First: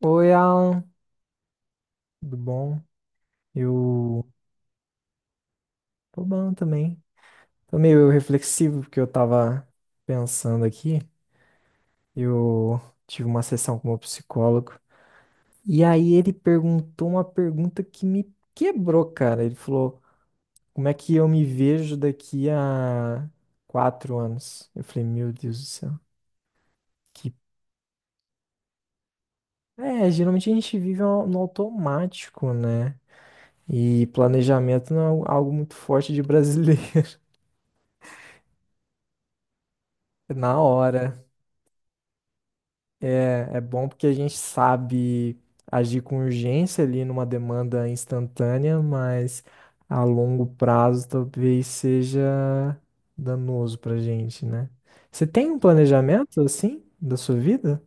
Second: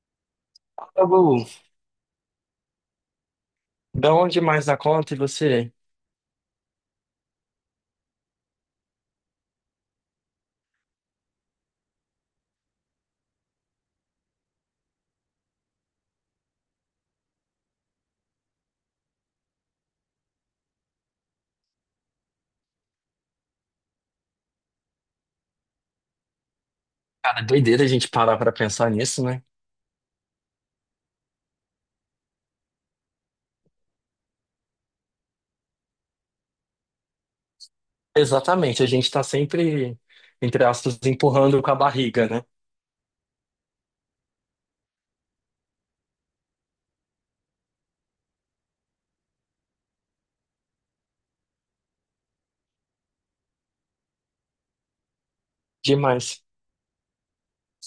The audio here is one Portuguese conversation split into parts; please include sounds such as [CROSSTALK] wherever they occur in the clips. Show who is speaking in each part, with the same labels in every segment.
Speaker 1: Oi, Alan,
Speaker 2: Tá bom.
Speaker 1: tudo bom?
Speaker 2: Da
Speaker 1: Eu
Speaker 2: onde mais na conta e você?
Speaker 1: tô bom também. Tô meio reflexivo porque eu tava pensando aqui. Eu tive uma sessão com o meu psicólogo e aí ele perguntou uma pergunta que me quebrou, cara. Ele falou: como é que eu me vejo daqui a 4 anos? Eu falei: meu Deus do céu. Que...
Speaker 2: Cara, doideira a gente parar pra pensar nisso, né?
Speaker 1: É, geralmente a gente vive no automático, né? E planejamento não é algo muito forte de brasileiro
Speaker 2: Exatamente, a gente tá sempre,
Speaker 1: [LAUGHS] na
Speaker 2: entre aspas,
Speaker 1: hora.
Speaker 2: empurrando com a barriga, né?
Speaker 1: É, é bom porque a gente sabe agir com urgência ali numa demanda instantânea, mas a longo prazo talvez seja danoso pra gente, né? Você tem um planejamento
Speaker 2: Demais.
Speaker 1: assim da sua vida?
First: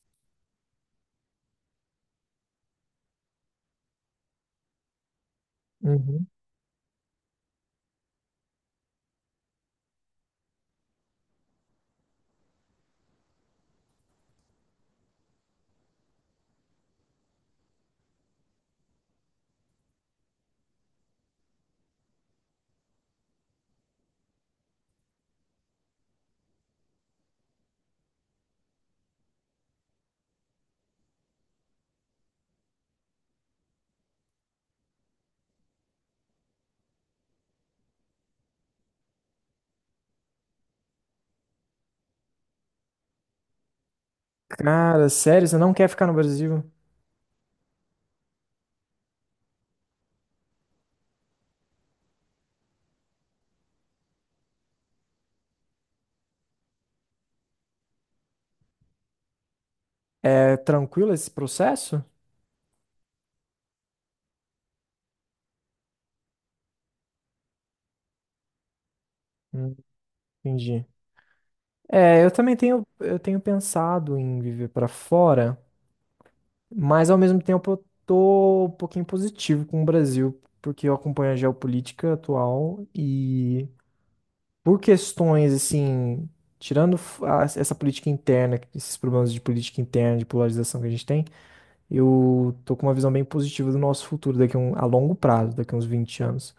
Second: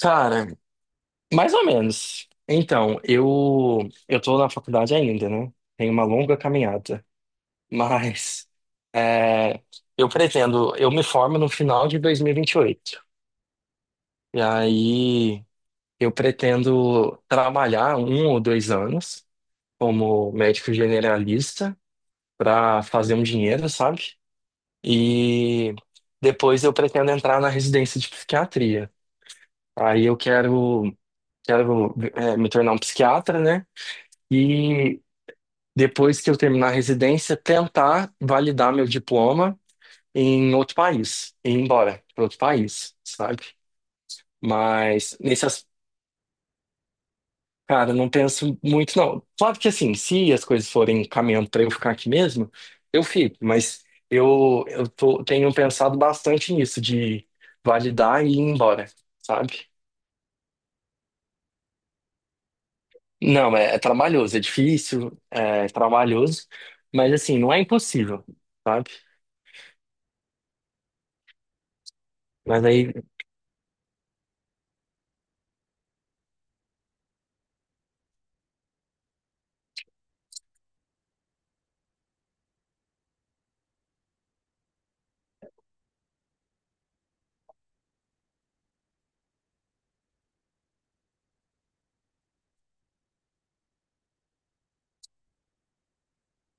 Speaker 2: Cara, mais ou menos. Então, eu tô na faculdade ainda, né? Tem uma
Speaker 1: Uhum.
Speaker 2: longa caminhada. Mas é, eu pretendo, eu me formo no final de 2028. E 28. E aí eu pretendo trabalhar um ou dois anos como médico generalista, para fazer um dinheiro, sabe? E depois eu pretendo entrar na residência de psiquiatria. Aí eu quero me tornar um psiquiatra, né? E depois que eu terminar a residência, tentar validar meu diploma em outro país, e ir embora para outro país, sabe?
Speaker 1: Cara,
Speaker 2: Mas nesse,
Speaker 1: sério, você não quer ficar no Brasil?
Speaker 2: Cara, eu não penso muito, não. Claro que assim, se as coisas forem caminhando para eu ficar aqui mesmo, eu fico, mas tenho pensado bastante nisso, de validar e ir embora, sabe?
Speaker 1: É tranquilo esse processo?
Speaker 2: Não, é trabalhoso, é difícil, é trabalhoso, mas assim, não é impossível, sabe?
Speaker 1: Hum, Entendi. É, eu também
Speaker 2: Mas
Speaker 1: tenho,
Speaker 2: aí
Speaker 1: eu tenho pensado em viver pra fora. Mas ao mesmo tempo eu tô um pouquinho positivo com o Brasil, porque eu acompanho a geopolítica atual e por questões assim, essa política interna, esses problemas de política interna, de polarização que a gente tem, eu tô com uma visão bem positiva do nosso futuro daqui a, um, a longo prazo, daqui a uns 20 anos.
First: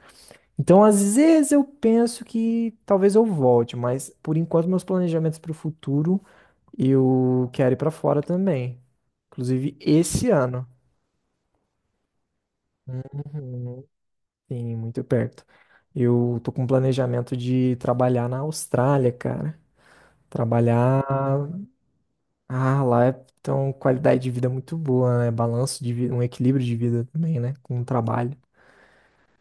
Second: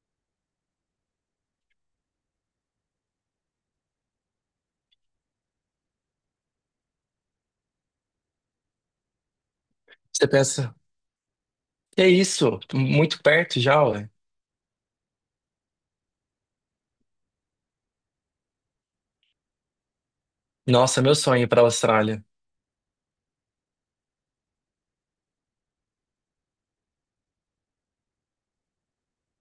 Speaker 1: Então, às vezes eu penso que talvez eu volte, mas por enquanto meus planejamentos para o futuro, eu quero ir para fora também, inclusive
Speaker 2: você
Speaker 1: esse ano.
Speaker 2: pensa, que é isso? Tô muito perto já, ué.
Speaker 1: Sim, muito perto. Eu tô com um planejamento de trabalhar na Austrália, cara.
Speaker 2: Nossa,
Speaker 1: Trabalhar.
Speaker 2: meu sonho é ir pra Austrália.
Speaker 1: Ah, lá é então qualidade de vida muito boa, né? Balanço de vida, um equilíbrio de vida também, né? Com o trabalho.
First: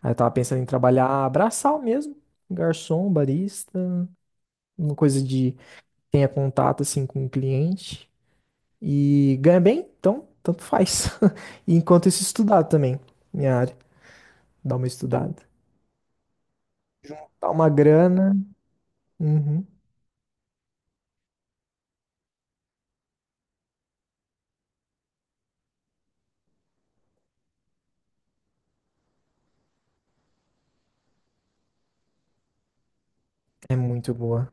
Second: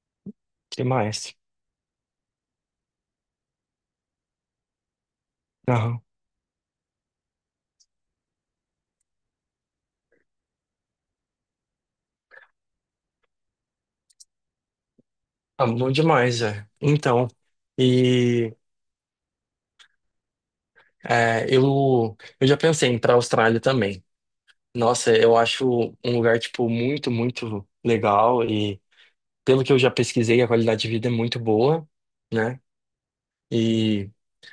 Speaker 1: Aí eu tava pensando em
Speaker 2: Que
Speaker 1: trabalhar
Speaker 2: mais?
Speaker 1: braçal mesmo, garçom, barista, uma coisa de
Speaker 2: Aham.
Speaker 1: tenha contato assim com o cliente e ganha bem, então tanto faz. [LAUGHS] E enquanto isso estudar também, minha área, dar uma estudada,
Speaker 2: Ah, bom demais, é. Então.
Speaker 1: dar uma grana,
Speaker 2: E
Speaker 1: uhum,
Speaker 2: é, eu já pensei em ir para a Austrália também. Nossa, eu acho um lugar, tipo, muito, muito legal e pelo que eu já pesquisei, a qualidade de vida é muito boa, né?
Speaker 1: é
Speaker 2: E
Speaker 1: muito boa.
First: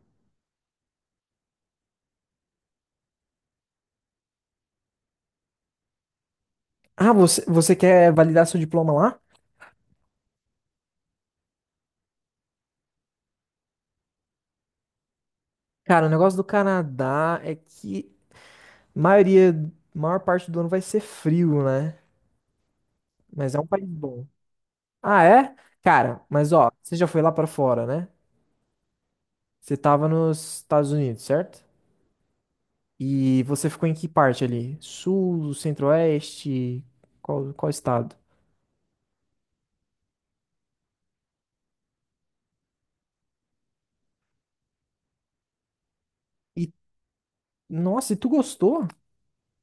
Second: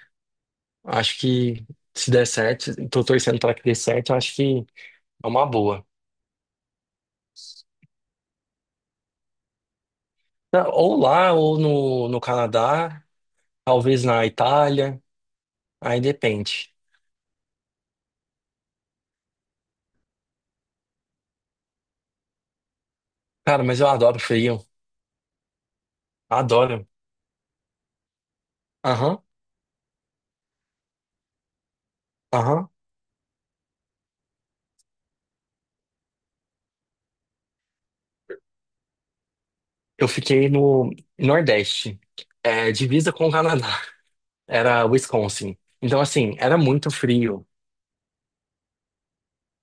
Speaker 2: acho que se der certo, tô torcendo para que dê certo, eu acho que é uma boa.
Speaker 1: Ah, você, você quer validar seu diploma lá?
Speaker 2: Ou lá, ou no, no Canadá, talvez na Itália, aí
Speaker 1: Cara, o negócio do
Speaker 2: depende.
Speaker 1: Canadá é que maioria, maior parte do ano vai ser frio, né? Mas é
Speaker 2: Cara,
Speaker 1: um
Speaker 2: mas
Speaker 1: país
Speaker 2: eu adoro
Speaker 1: bom.
Speaker 2: frio,
Speaker 1: Ah, é? Cara, mas ó,
Speaker 2: adoro.
Speaker 1: você já foi lá pra fora, né?
Speaker 2: Aham,
Speaker 1: Você tava nos Estados Unidos, certo?
Speaker 2: aham.
Speaker 1: E você ficou em que parte ali? Sul, centro-oeste? Qual, qual estado?
Speaker 2: Eu fiquei no Nordeste, é, divisa com o Canadá. Era Wisconsin. Então, assim, era
Speaker 1: E,
Speaker 2: muito frio.
Speaker 1: nossa, e tu gostou?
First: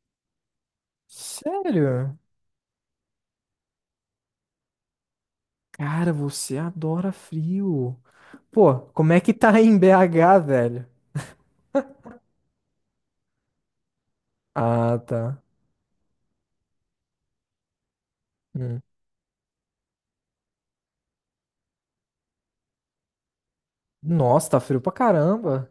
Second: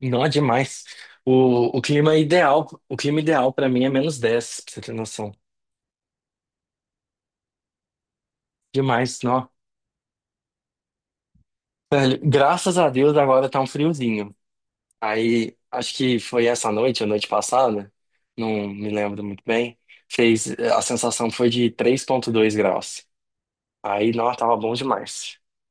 Speaker 2: Não, é demais.
Speaker 1: Sério?
Speaker 2: O clima ideal para mim é -10, pra você ter noção.
Speaker 1: Cara, você adora frio. Pô, como é
Speaker 2: Demais,
Speaker 1: que
Speaker 2: não.
Speaker 1: tá aí em BH, velho?
Speaker 2: Velho, graças a Deus agora tá um friozinho.
Speaker 1: Ah, tá.
Speaker 2: Aí, acho que foi essa noite, a noite passada, não
Speaker 1: Hum.
Speaker 2: me lembro muito bem. Fez, a sensação foi de 3,2 graus. Aí, não,
Speaker 1: Nossa,
Speaker 2: tava
Speaker 1: tá
Speaker 2: bom
Speaker 1: frio pra
Speaker 2: demais.
Speaker 1: caramba.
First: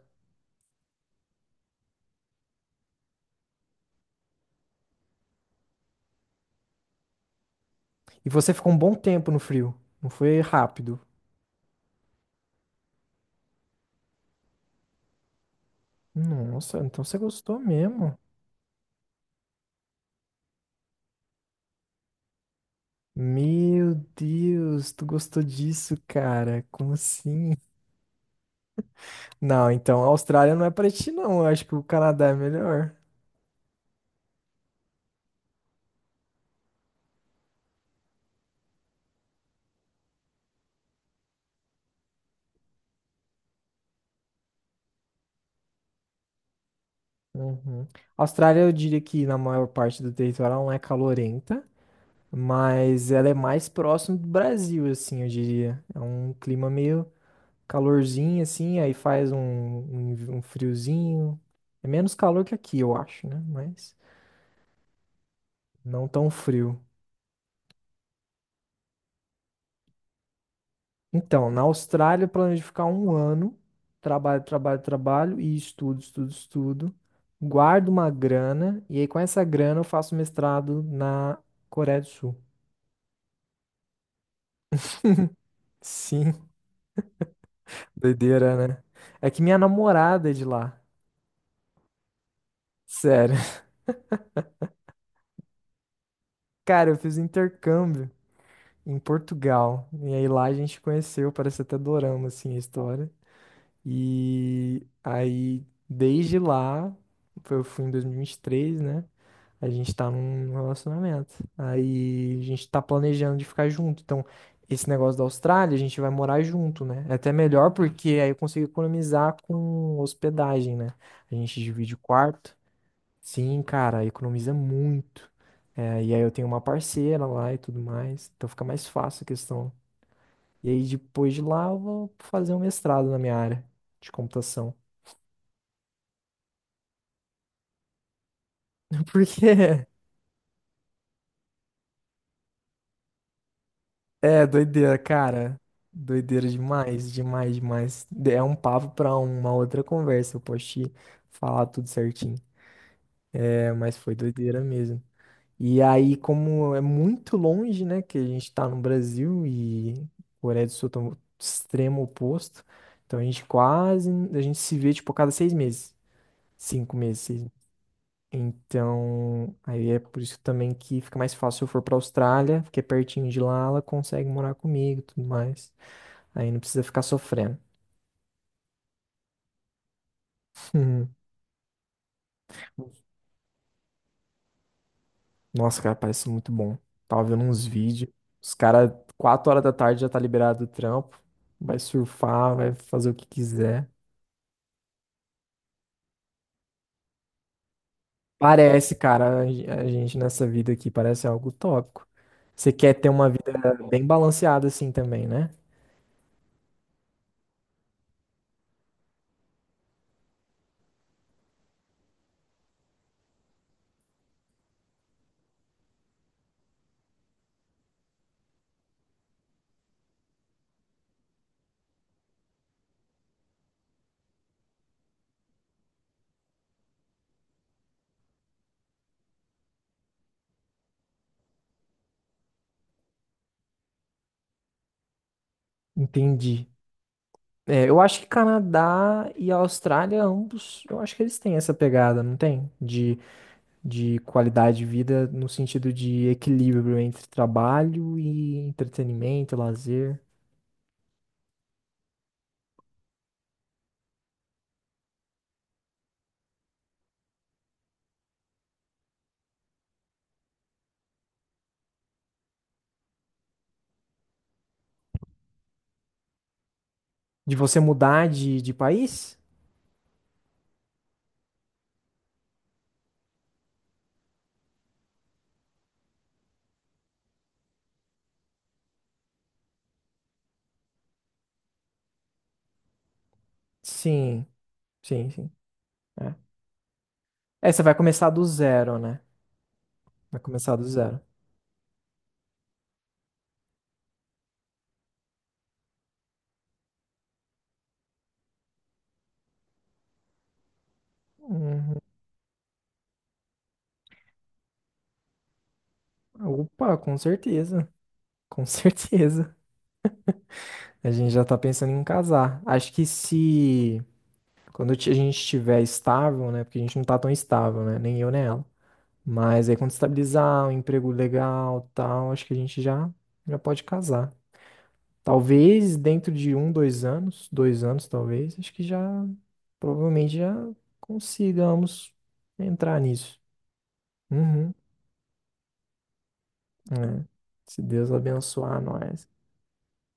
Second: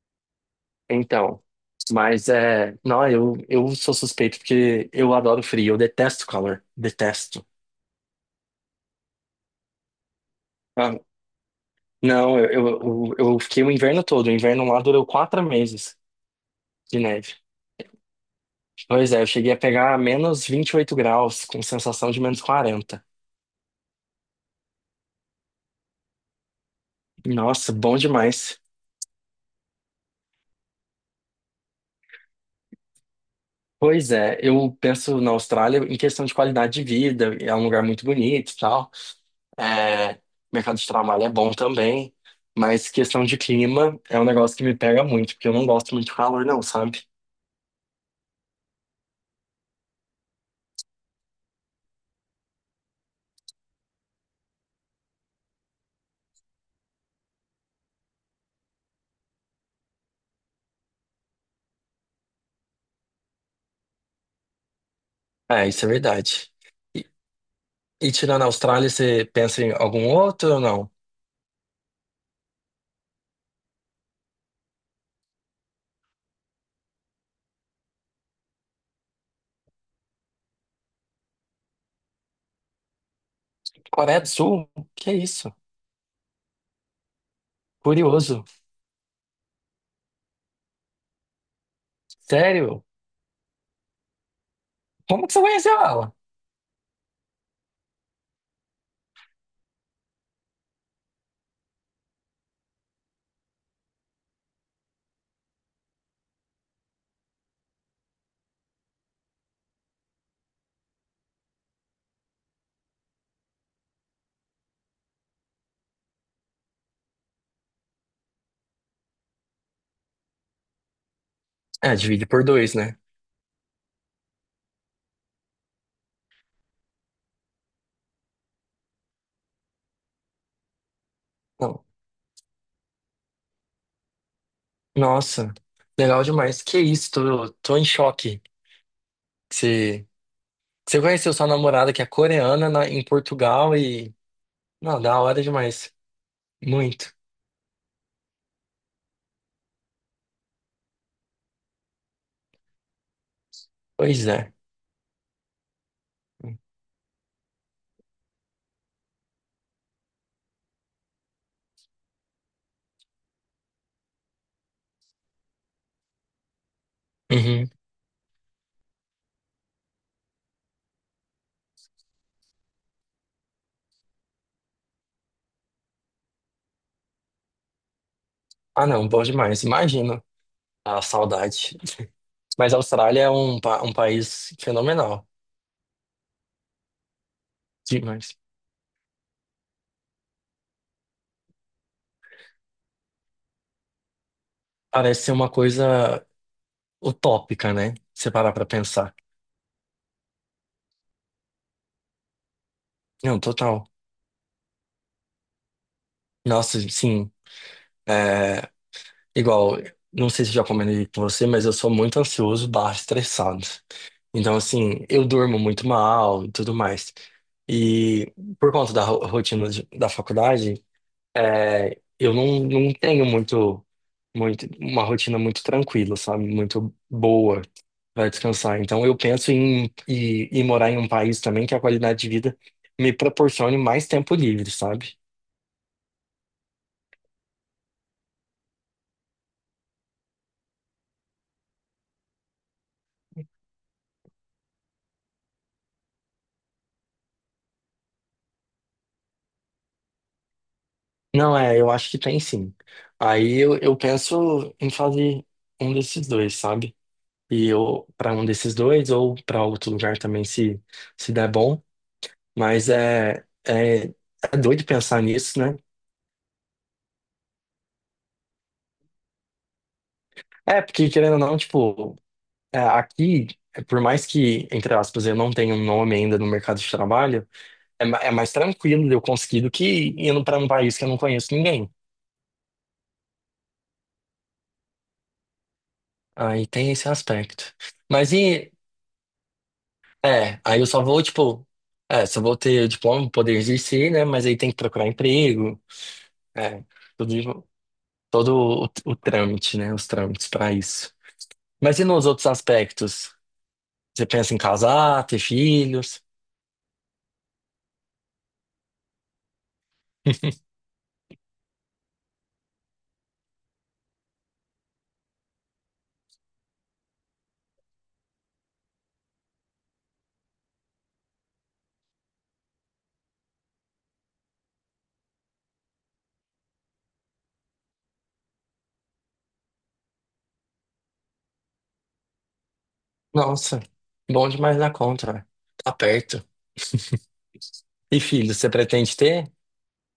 Speaker 2: Então, mas é, não, eu sou suspeito porque eu adoro frio, eu detesto calor, detesto.
Speaker 1: E você ficou um bom tempo no frio. Não foi
Speaker 2: Ah,
Speaker 1: rápido.
Speaker 2: Não, eu fiquei o inverno todo. O inverno lá durou 4 meses
Speaker 1: Nossa,
Speaker 2: de
Speaker 1: então você
Speaker 2: neve.
Speaker 1: gostou mesmo.
Speaker 2: Pois é, eu cheguei a pegar -28 graus, com sensação de -40.
Speaker 1: Meu Deus, tu gostou disso, cara? Como assim?
Speaker 2: Nossa, bom demais.
Speaker 1: Não, então a Austrália não é pra ti, não. Eu acho que o Canadá é melhor.
Speaker 2: Pois é, eu penso na Austrália em questão de qualidade de vida, é um lugar muito bonito e tal. É, mercado de trabalho é bom também, mas questão de clima é um negócio que me pega muito, porque eu não gosto muito de calor, não, sabe?
Speaker 1: Uhum. A Austrália, eu diria que na maior parte do território ela não é calorenta, mas ela é mais próximo do Brasil, assim, eu diria. É um clima meio calorzinho assim, aí faz um friozinho. É menos calor que aqui, eu acho, né? Mas
Speaker 2: É, isso é
Speaker 1: não tão
Speaker 2: verdade.
Speaker 1: frio.
Speaker 2: E, e tirando a Austrália, você pensa em algum outro ou não?
Speaker 1: Então, na Austrália eu planejo ficar um ano, trabalho, trabalho, trabalho e estudo, estudo, estudo. Guardo uma grana e aí com essa grana eu faço mestrado na Coreia do Sul.
Speaker 2: Coreia do Sul? Que é isso?
Speaker 1: Sim, [LAUGHS]
Speaker 2: Curioso.
Speaker 1: doideira, né? É que minha namorada é de lá.
Speaker 2: Sério?
Speaker 1: Sério. [LAUGHS]
Speaker 2: Como que você conheceu ela?
Speaker 1: Cara, eu fiz intercâmbio em Portugal. E aí lá a gente conheceu, parece até dorama, assim, a história. E aí, desde lá, eu fui em 2023, né? A gente tá num relacionamento. Aí a gente tá planejando de ficar junto. Então, esse negócio da Austrália, a gente vai morar junto, né? É até melhor porque aí eu consigo economizar com hospedagem, né? A gente divide
Speaker 2: É,
Speaker 1: o
Speaker 2: divide por
Speaker 1: quarto.
Speaker 2: dois, né?
Speaker 1: Sim, cara, economiza muito. É, e aí eu tenho uma parceira lá e tudo mais, então fica mais fácil a questão. E aí depois de lá eu
Speaker 2: Não.
Speaker 1: vou fazer um mestrado na minha área de computação.
Speaker 2: Nossa, legal demais. Que isso, tô em choque.
Speaker 1: [LAUGHS] Porque é
Speaker 2: Você, você conheceu sua namorada que é coreana em Portugal e.
Speaker 1: é doideira,
Speaker 2: Não, da hora
Speaker 1: cara.
Speaker 2: demais.
Speaker 1: Doideira demais,
Speaker 2: Muito.
Speaker 1: demais, demais. É um papo pra uma outra conversa, eu posso te falar tudo certinho. É, mas foi
Speaker 2: Pois é.
Speaker 1: doideira mesmo. E aí, como é muito longe, né, que a gente está no Brasil e Coreia do Sul tá no extremo oposto, então a gente quase, a gente se vê, tipo, a cada 6 meses, 5 meses, seis.
Speaker 2: Uhum.
Speaker 1: Então, aí é por isso também que fica mais fácil se eu for pra Austrália, porque é pertinho de lá, ela consegue morar comigo e tudo mais. Aí não precisa ficar sofrendo.
Speaker 2: Ah, não, bom demais. Imagino
Speaker 1: [LAUGHS]
Speaker 2: a
Speaker 1: Uhum.
Speaker 2: saudade. Mas a Austrália é um, um país fenomenal.
Speaker 1: Nossa, cara, parece muito bom. Tava vendo uns vídeos,
Speaker 2: Demais.
Speaker 1: os caras, 4 horas da tarde já tá liberado do trampo, vai surfar, vai fazer o que quiser.
Speaker 2: Parece ser uma coisa utópica, né? Se parar pra
Speaker 1: Parece,
Speaker 2: pensar.
Speaker 1: cara, a gente nessa vida aqui parece algo utópico. Você quer ter uma
Speaker 2: Não,
Speaker 1: vida
Speaker 2: total.
Speaker 1: bem balanceada assim também, né?
Speaker 2: Nossa, sim. É, igual, não sei se já comentei com você, mas eu sou muito ansioso barra estressado. Então, assim, eu durmo muito mal e tudo mais. E por conta da rotina da faculdade, é, eu não, não tenho muito, muito, uma rotina muito tranquila, sabe? Muito boa para descansar. Então eu penso em, em morar em um país também que a qualidade de vida me proporcione mais tempo livre, sabe?
Speaker 1: Entendi. É, eu acho que Canadá e Austrália, ambos, eu acho que eles têm essa pegada, não tem? De qualidade de vida no sentido de equilíbrio entre trabalho e entretenimento, lazer.
Speaker 2: Não, é, eu acho que tem sim. Aí eu penso em fazer um desses dois, sabe? E ou para um desses dois ou para outro lugar também se der bom, mas é doido pensar nisso, né?
Speaker 1: De você mudar de país?
Speaker 2: É, porque querendo ou não, tipo, é, aqui, é, por mais que, entre aspas, eu não tenha um nome ainda no mercado de trabalho, é, é mais tranquilo de eu conseguir do que indo para um país que eu não conheço ninguém.
Speaker 1: Sim, sim, sim. É.
Speaker 2: Aí tem esse
Speaker 1: É,
Speaker 2: aspecto.
Speaker 1: você vai começar
Speaker 2: Mas
Speaker 1: do
Speaker 2: e,
Speaker 1: zero, né? Vai começar
Speaker 2: aí
Speaker 1: do
Speaker 2: eu só
Speaker 1: zero.
Speaker 2: vou, tipo, é, só vou ter diploma, poder exercer, né? Mas aí tem que procurar emprego, é, tudo isso. Todo o, o trâmite, né? Os trâmites para isso. Mas
Speaker 1: Hum,
Speaker 2: e nos outros aspectos? Você pensa em casar, ter filhos?
Speaker 1: Opa, com certeza. Com [LAUGHS] certeza.
Speaker 2: [LAUGHS]
Speaker 1: A gente já tá pensando em casar. Acho que se a gente estiver estável, né? Porque a gente não tá tão estável, né? Nem eu, nem ela. Mas aí quando estabilizar um emprego legal, tal, acho que a gente já pode casar. Talvez dentro de um, 2 anos, 2 anos talvez, acho que já provavelmente já consigamos entrar nisso.
Speaker 2: Nossa, bom
Speaker 1: Uhum,
Speaker 2: demais na conta, velho. Tá perto.
Speaker 1: é. Se Deus
Speaker 2: E filhos, você
Speaker 1: abençoar
Speaker 2: pretende
Speaker 1: nós.
Speaker 2: ter?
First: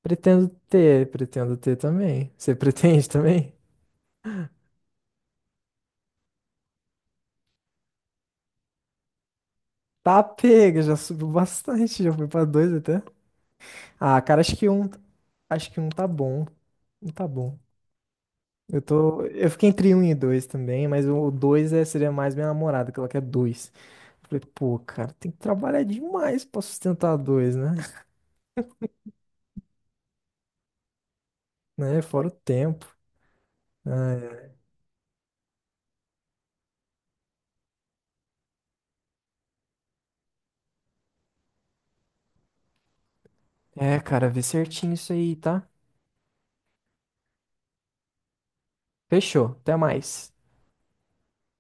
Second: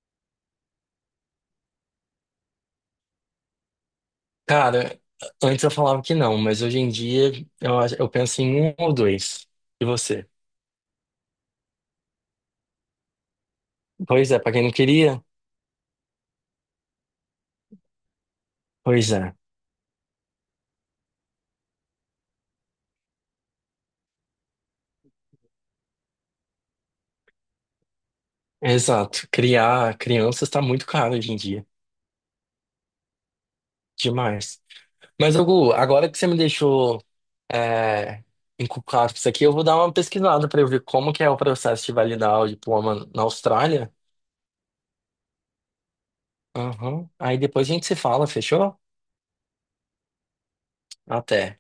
Speaker 1: Pretendo ter também. Você pretende [LAUGHS] também?
Speaker 2: Cara, antes eu falava que não, mas hoje em dia eu penso em um ou dois. E
Speaker 1: Tá
Speaker 2: você?
Speaker 1: pega, já subiu bastante, já foi pra dois até. Ah,
Speaker 2: Pois é,
Speaker 1: cara,
Speaker 2: pra quem não queria?
Speaker 1: acho que um tá bom, um tá bom. Eu
Speaker 2: Pois
Speaker 1: tô,
Speaker 2: é.
Speaker 1: eu fiquei entre um e dois também, mas o dois é, seria mais minha namorada, que ela quer dois. Eu falei, pô, cara, tem que trabalhar demais pra sustentar dois, né? [LAUGHS]
Speaker 2: Exato. Criar crianças tá muito caro hoje em dia.
Speaker 1: Né? Fora o tempo. Né?
Speaker 2: Demais. Mas, Hugo, agora que você me deixou é, encucado com isso aqui, eu vou dar uma pesquisada para eu ver como que é o processo de validar o diploma na Austrália.
Speaker 1: É, cara, vê certinho isso aí, tá?
Speaker 2: Aham. Aí depois a gente se fala, fechou?
Speaker 1: Fechou, até mais.
Speaker 2: Até.